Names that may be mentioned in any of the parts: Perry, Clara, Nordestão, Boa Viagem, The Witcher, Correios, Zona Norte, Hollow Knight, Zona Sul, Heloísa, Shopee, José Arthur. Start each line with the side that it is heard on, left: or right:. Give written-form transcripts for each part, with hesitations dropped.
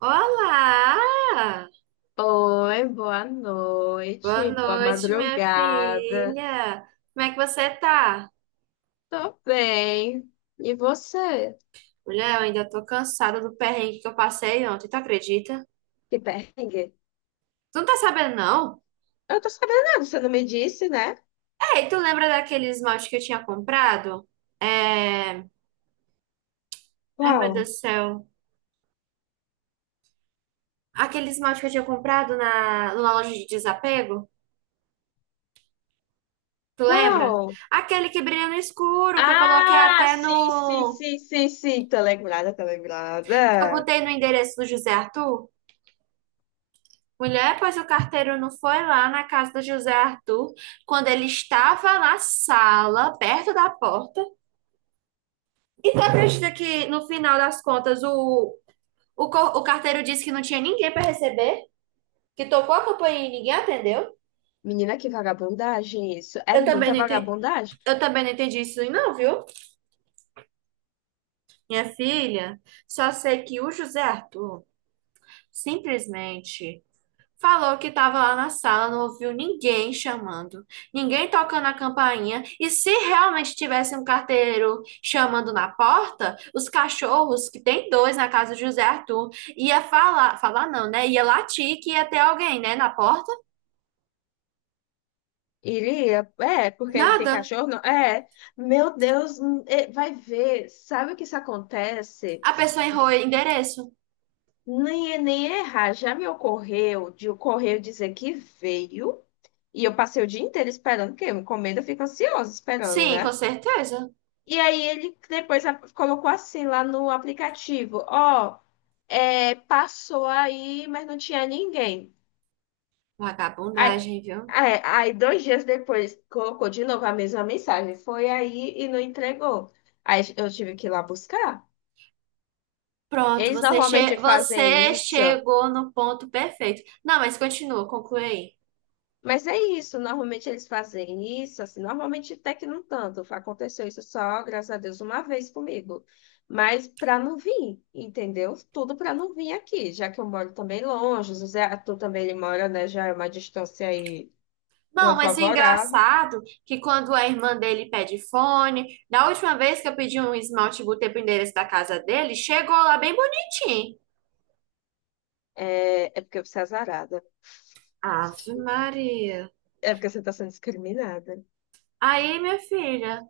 right: Olá!
left: Oi, boa
right: Boa
left: noite, boa
right: noite, minha
left: madrugada.
right: filha. Como é que você tá?
left: Tô bem. E você?
right: Mulher, eu ainda tô cansada do perrengue que eu passei ontem, tu acredita?
left: Que perrengue?
right: Tu não tá sabendo, não?
left: Eu tô sabendo nada, você não me disse, né?
right: Ei, tu lembra daquele esmalte que eu tinha comprado? É... Ai, meu Deus
left: Qual?
right: do céu. Aquele esmalte que eu tinha comprado numa loja de desapego? Tu lembra?
left: Qual?
right: Aquele que brilha no escuro, que eu coloquei
left: Ah,
right: até
left: sim, sim, sim, sim, sim. Tô lembrada, tô
right: que eu
left: lembrada.
right: botei no endereço do José Arthur? Mulher, pois o carteiro não foi lá na casa do José Arthur quando ele estava na sala, perto da porta. E tu acredita que no final das contas o carteiro disse que não tinha ninguém para receber? Que tocou a campainha e ninguém atendeu?
left: Menina, que vagabundagem isso. É
right: Eu também
left: muita
right: não entendi,
left: vagabundagem.
right: eu também não entendi isso aí não, viu? Minha filha, só sei que o José Arthur simplesmente falou que estava lá na sala, não ouviu ninguém chamando, ninguém tocando a campainha. E se realmente tivesse um carteiro chamando na porta, os cachorros, que tem dois na casa de José Arthur, ia falar, falar não, né? Ia latir que ia ter alguém, né, na porta.
left: Iria, é, porque ele tem
right: Nada.
left: cachorro, não? É. Meu Deus, é, vai ver. Sabe o que isso acontece?
right: A pessoa errou o endereço.
left: Nem, é, nem é errar. Já me ocorreu de o correio dizer que veio e eu passei o dia inteiro esperando, porque eu encomenda, eu fico ansiosa esperando,
right: Sim, com
left: né?
right: certeza.
left: E aí ele depois colocou assim lá no aplicativo: Ó, é, passou aí, mas não tinha ninguém. Aí,
right: Vagabundagem, viu?
left: aí, dois dias depois colocou de novo a mesma mensagem: Foi aí e não entregou. Aí eu tive que ir lá buscar.
right: Pronto,
left: Eles
right: você,
left: normalmente
right: che você
left: fazem isso.
right: chegou no ponto perfeito. Não, mas continua, conclui aí.
left: Mas é isso, normalmente eles fazem isso, assim, normalmente até que não tanto. Aconteceu isso só, graças a Deus, uma vez comigo. Mas para não vir, entendeu? Tudo para não vir aqui, já que eu moro também longe, o Zé Arthur também ele mora, né? Já é uma distância aí não
right: Não, mas o
left: favorável.
right: engraçado que quando a irmã dele pede fone, da última vez que eu pedi um esmalte botei pro endereço da casa dele, chegou lá bem bonitinho.
left: É, é porque você é azarada.
right: Ave Maria.
left: É porque você está sendo discriminada.
right: Aí, minha filha,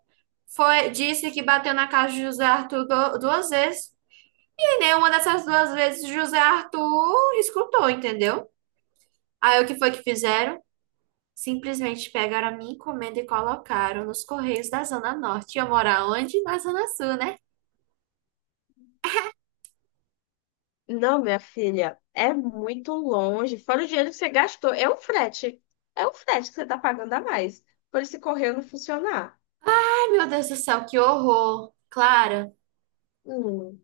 right: foi, disse que bateu na casa de José Arthur duas vezes. E nenhuma dessas duas vezes José Arthur escutou, entendeu? Aí o que foi que fizeram? Simplesmente pegaram a minha encomenda e colocaram nos Correios da Zona Norte. E eu moro onde? Na Zona Sul, né?
left: Não, minha filha, é muito longe. Fora o dinheiro que você gastou, é o frete. É o frete que você está pagando a mais. Por esse correio não funcionar.
right: Ai, meu Deus do céu, que horror! Clara,
left: Hum,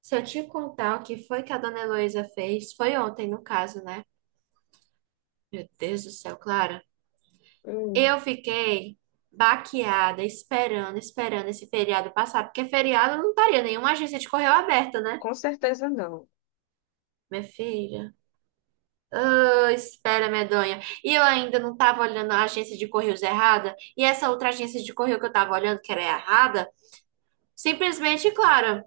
right: se eu te contar o que foi que a dona Heloísa fez, foi ontem no caso, né? Meu Deus do céu, Clara.
left: hum,
right: Eu fiquei baqueada, esperando, esperando esse feriado passar, porque feriado não estaria nenhuma agência de correio aberta, né?
left: com certeza não.
right: Minha filha. Ô, espera, medonha. E eu ainda não tava olhando a agência de correios errada, e essa outra agência de correio que eu tava olhando, que era errada, simplesmente, Clara,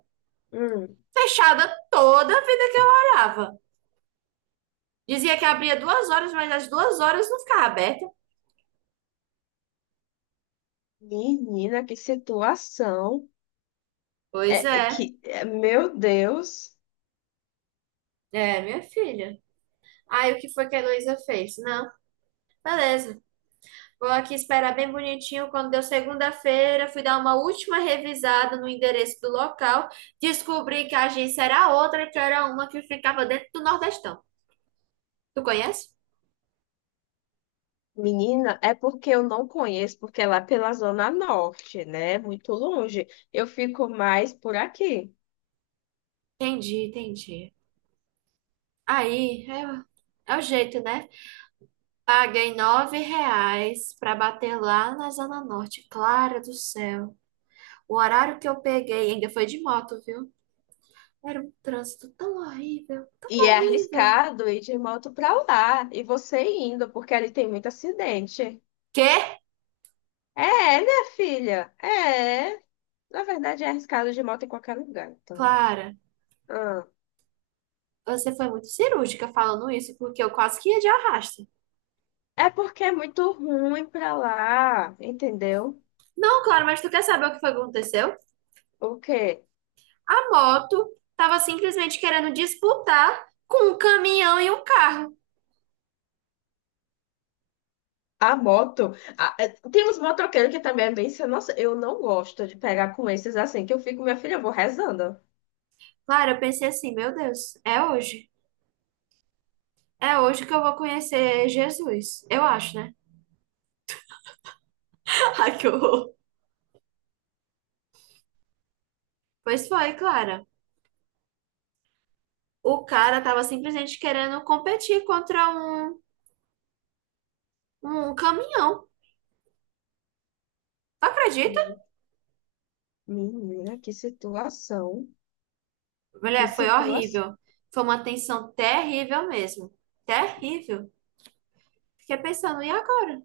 left: Hum.
right: fechada toda a vida que eu orava. Dizia que abria 2 horas, mas às 2 horas não ficava aberta.
left: Menina, que situação.
right: Pois
left: É, é
right: é.
left: que, é, meu Deus.
right: É, minha filha. Aí o que foi que a Heloísa fez? Não, beleza. Vou aqui esperar bem bonitinho. Quando deu segunda-feira, fui dar uma última revisada no endereço do local. Descobri que a agência era outra, que era uma que ficava dentro do Nordestão. Tu conhece?
left: Menina, é porque eu não conheço, porque é lá pela Zona Norte, né? Muito longe. Eu fico mais por aqui.
right: Entendi, entendi. Aí, é, é o jeito, né? Paguei R$ 9 pra bater lá na Zona Norte. Clara do céu. O horário que eu peguei ainda foi de moto, viu? Era um trânsito tão horrível, tão
left: E é
right: horrível.
left: arriscado ir de moto pra lá e você indo, porque ali tem muito acidente.
right: Quê?
left: É, minha filha, é. Na verdade, é arriscado de moto em qualquer lugar, então.
right: Clara,
left: Ah.
right: você foi muito cirúrgica falando isso, porque eu quase que ia de arrasto.
left: É porque é muito ruim pra lá, entendeu?
right: Não, Clara, mas tu quer saber o que foi que aconteceu?
left: O quê?
right: A moto tava simplesmente querendo disputar com um caminhão e um carro.
left: A moto. É, tem uns motoqueiros que também é bem. Sem Nossa, eu não gosto de pegar com esses assim, que eu fico, minha filha, eu vou rezando.
right: Clara, eu pensei assim, meu Deus, é hoje. É hoje que eu vou conhecer Jesus. Eu acho, né? Ai, que horror. Pois foi, Clara. O cara tava simplesmente querendo competir contra um um caminhão. Tu acredita?
left: Hum. Menina, que situação. Que
right: Mulher, foi
left: situação.
right: horrível. Foi uma tensão terrível mesmo. Terrível. Fiquei pensando, e agora?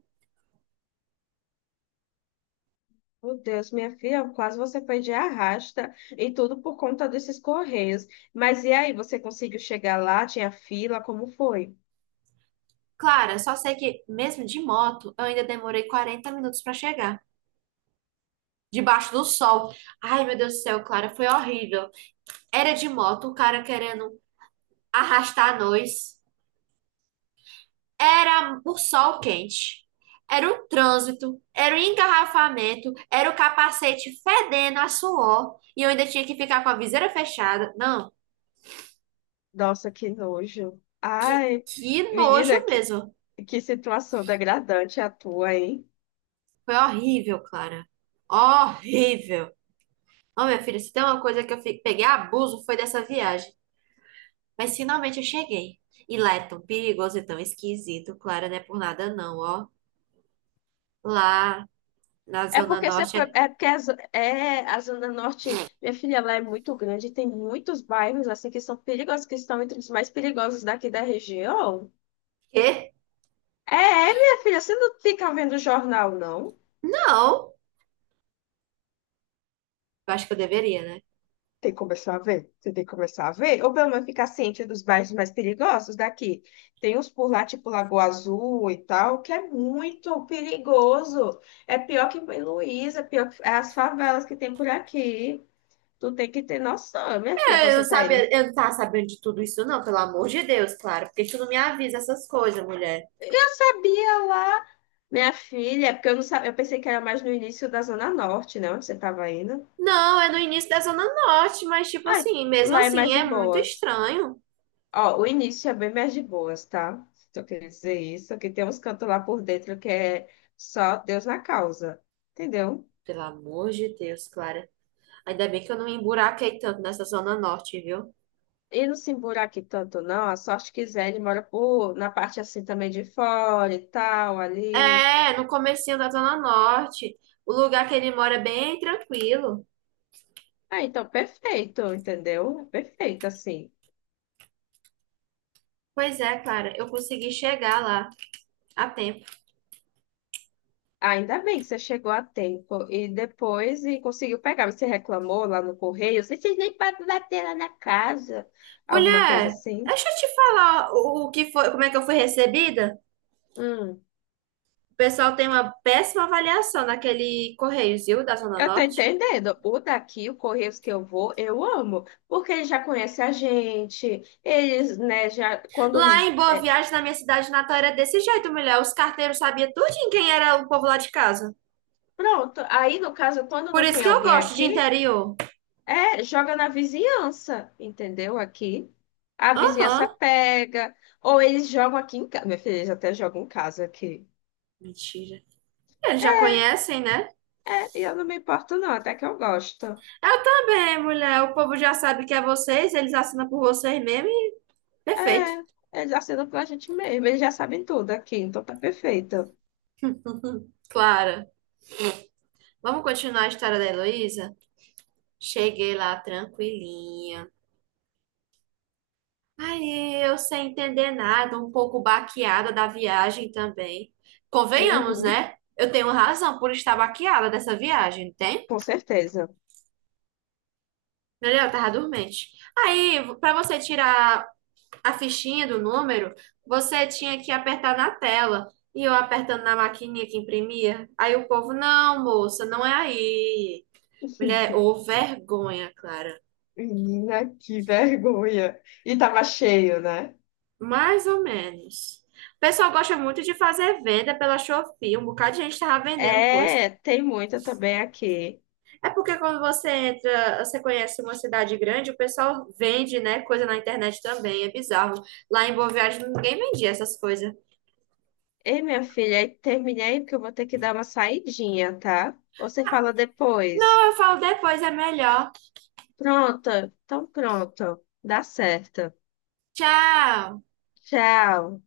left: Meu Deus, minha filha, quase você foi de arrasta e tudo por conta desses correios. Mas e aí, você conseguiu chegar lá? Tinha fila? Como foi?
right: Clara, só sei que mesmo de moto, eu ainda demorei 40 minutos para chegar. Debaixo do sol. Ai, meu Deus do céu, Clara, foi horrível. Era de moto, o cara querendo arrastar nós. Era o sol quente. Era o trânsito, era o engarrafamento, era o capacete fedendo a suor. E eu ainda tinha que ficar com a viseira fechada. Não,
left: Nossa, que nojo. Ai,
right: que
left: menina,
right: nojo mesmo.
left: que situação degradante a tua, hein?
right: Foi horrível, Clara. Horrível. Ô, minha filha, se tem uma coisa que eu peguei abuso foi dessa viagem. Mas finalmente eu cheguei. E lá é tão perigoso e tão esquisito, Clara, não é por nada não, ó. Lá na
left: É
right: Zona
left: porque você
right: Norte
left: foi.
right: é...
left: É porque a, é, a Zona Norte, minha filha, ela é muito grande e tem muitos bairros assim que são perigosos, que estão entre os mais perigosos daqui da região.
right: Quê?
left: É, minha filha, você não fica vendo jornal, não?
right: Não. Eu acho que eu deveria, né?
left: Tem que começar a ver. Você tem que começar a ver. Ou pelo menos ficar ciente dos bairros mais perigosos daqui. Tem uns por lá, tipo Lagoa Azul e tal, que é muito perigoso. É pior que em Luísa, é pior que é as favelas que tem por aqui. Tu tem que ter noção, minha filha, quando
right: Eu não
left: você tá indo.
right: sabia, eu não tava sabendo de tudo isso não, pelo amor de Deus, Clara. Porque tu não me avisa essas coisas, mulher?
left: Eu sabia lá, minha filha, porque eu não sabia, eu pensei que era mais no início da Zona Norte, né? Onde você tava indo.
right: Não, é no início da Zona Norte, mas tipo
left: Ai,
right: assim, mesmo
left: lá é mais
right: assim,
left: de
right: é muito
left: boas.
right: estranho.
left: Ó, o início é bem mais de boas, tá? Só queria dizer isso, que tem uns cantos lá por dentro que é só Deus na causa, entendeu?
right: Pelo amor de Deus, Clara. Ainda bem que eu não me emburaquei tanto nessa Zona Norte, viu?
left: E não se embura aqui tanto, não. A sorte quiser, ele mora por, na parte assim também de fora e tal, ali.
right: É, no comecinho da Zona Norte. O lugar que ele mora é bem tranquilo.
left: Ah, então perfeito, entendeu? Perfeito, assim.
right: Pois é, Clara, eu consegui chegar lá a tempo.
left: Ainda bem que você chegou a tempo e depois e conseguiu pegar. Você reclamou lá no correio, vocês nem podem bater lá na casa, alguma coisa
right: Mulher,
left: assim.
right: deixa eu te falar o que foi, como é que eu fui recebida.
left: Hum.
right: O pessoal tem uma péssima avaliação naquele Correios, viu, da Zona
left: Eu tô
right: Norte.
left: entendendo. O daqui, o Correios que eu vou, eu amo, porque ele já conhece a gente, eles, né, já quando
right: Lá
left: não...
right: em Boa Viagem, na minha cidade natal, era desse jeito, mulher. Os carteiros sabiam tudo em quem era o povo lá de casa.
left: Pronto, aí no caso, quando
right: Por
left: não
right: isso
left: tem
right: que eu
left: alguém
right: gosto de
left: aqui,
right: interior.
left: é, joga na vizinhança, entendeu? Aqui. A vizinhança
right: Aham,
left: pega, ou eles jogam aqui em casa. Minha filha, eles até jogam em casa aqui.
right: mentira. Eles já conhecem, né?
left: É, e eu não me importo não, até que eu gosto.
right: Eu também, mulher. O povo já sabe que é vocês, eles assinam por vocês mesmo e perfeito.
left: É, eles assinam pra gente mesmo, eles já sabem tudo aqui, então tá perfeito.
right: Clara, vamos continuar a história da Heloísa? Cheguei lá tranquilinha. Aí eu sem entender nada, um pouco baqueada da viagem também. Convenhamos,
left: Uhum,
right: né? Eu tenho razão por estar baqueada dessa viagem, não tem?
left: com certeza.
right: Mulher, eu tava dormente. Aí, pra você tirar a fichinha do número, você tinha que apertar na tela. E eu apertando na maquininha que imprimia. Aí o povo, não, moça, não é aí. Mulher, ô vergonha, Clara.
left: Menina, que vergonha. E tava cheio, né?
right: Mais ou menos. O pessoal gosta muito de fazer venda pela Shopee. Um bocado de gente tava vendendo coisa.
left: É, tem muita também aqui.
right: É porque quando você entra, você conhece uma cidade grande, o pessoal vende, né, coisa na internet também. É bizarro. Lá em Boa Viagem ninguém vendia essas coisas.
left: Ei, minha filha, aí terminei aí porque eu vou ter que dar uma saidinha, tá? Você fala depois.
right: Então, eu falo depois, é melhor.
left: Pronto, então pronto. Dá certo.
right: Tchau!
left: Tchau.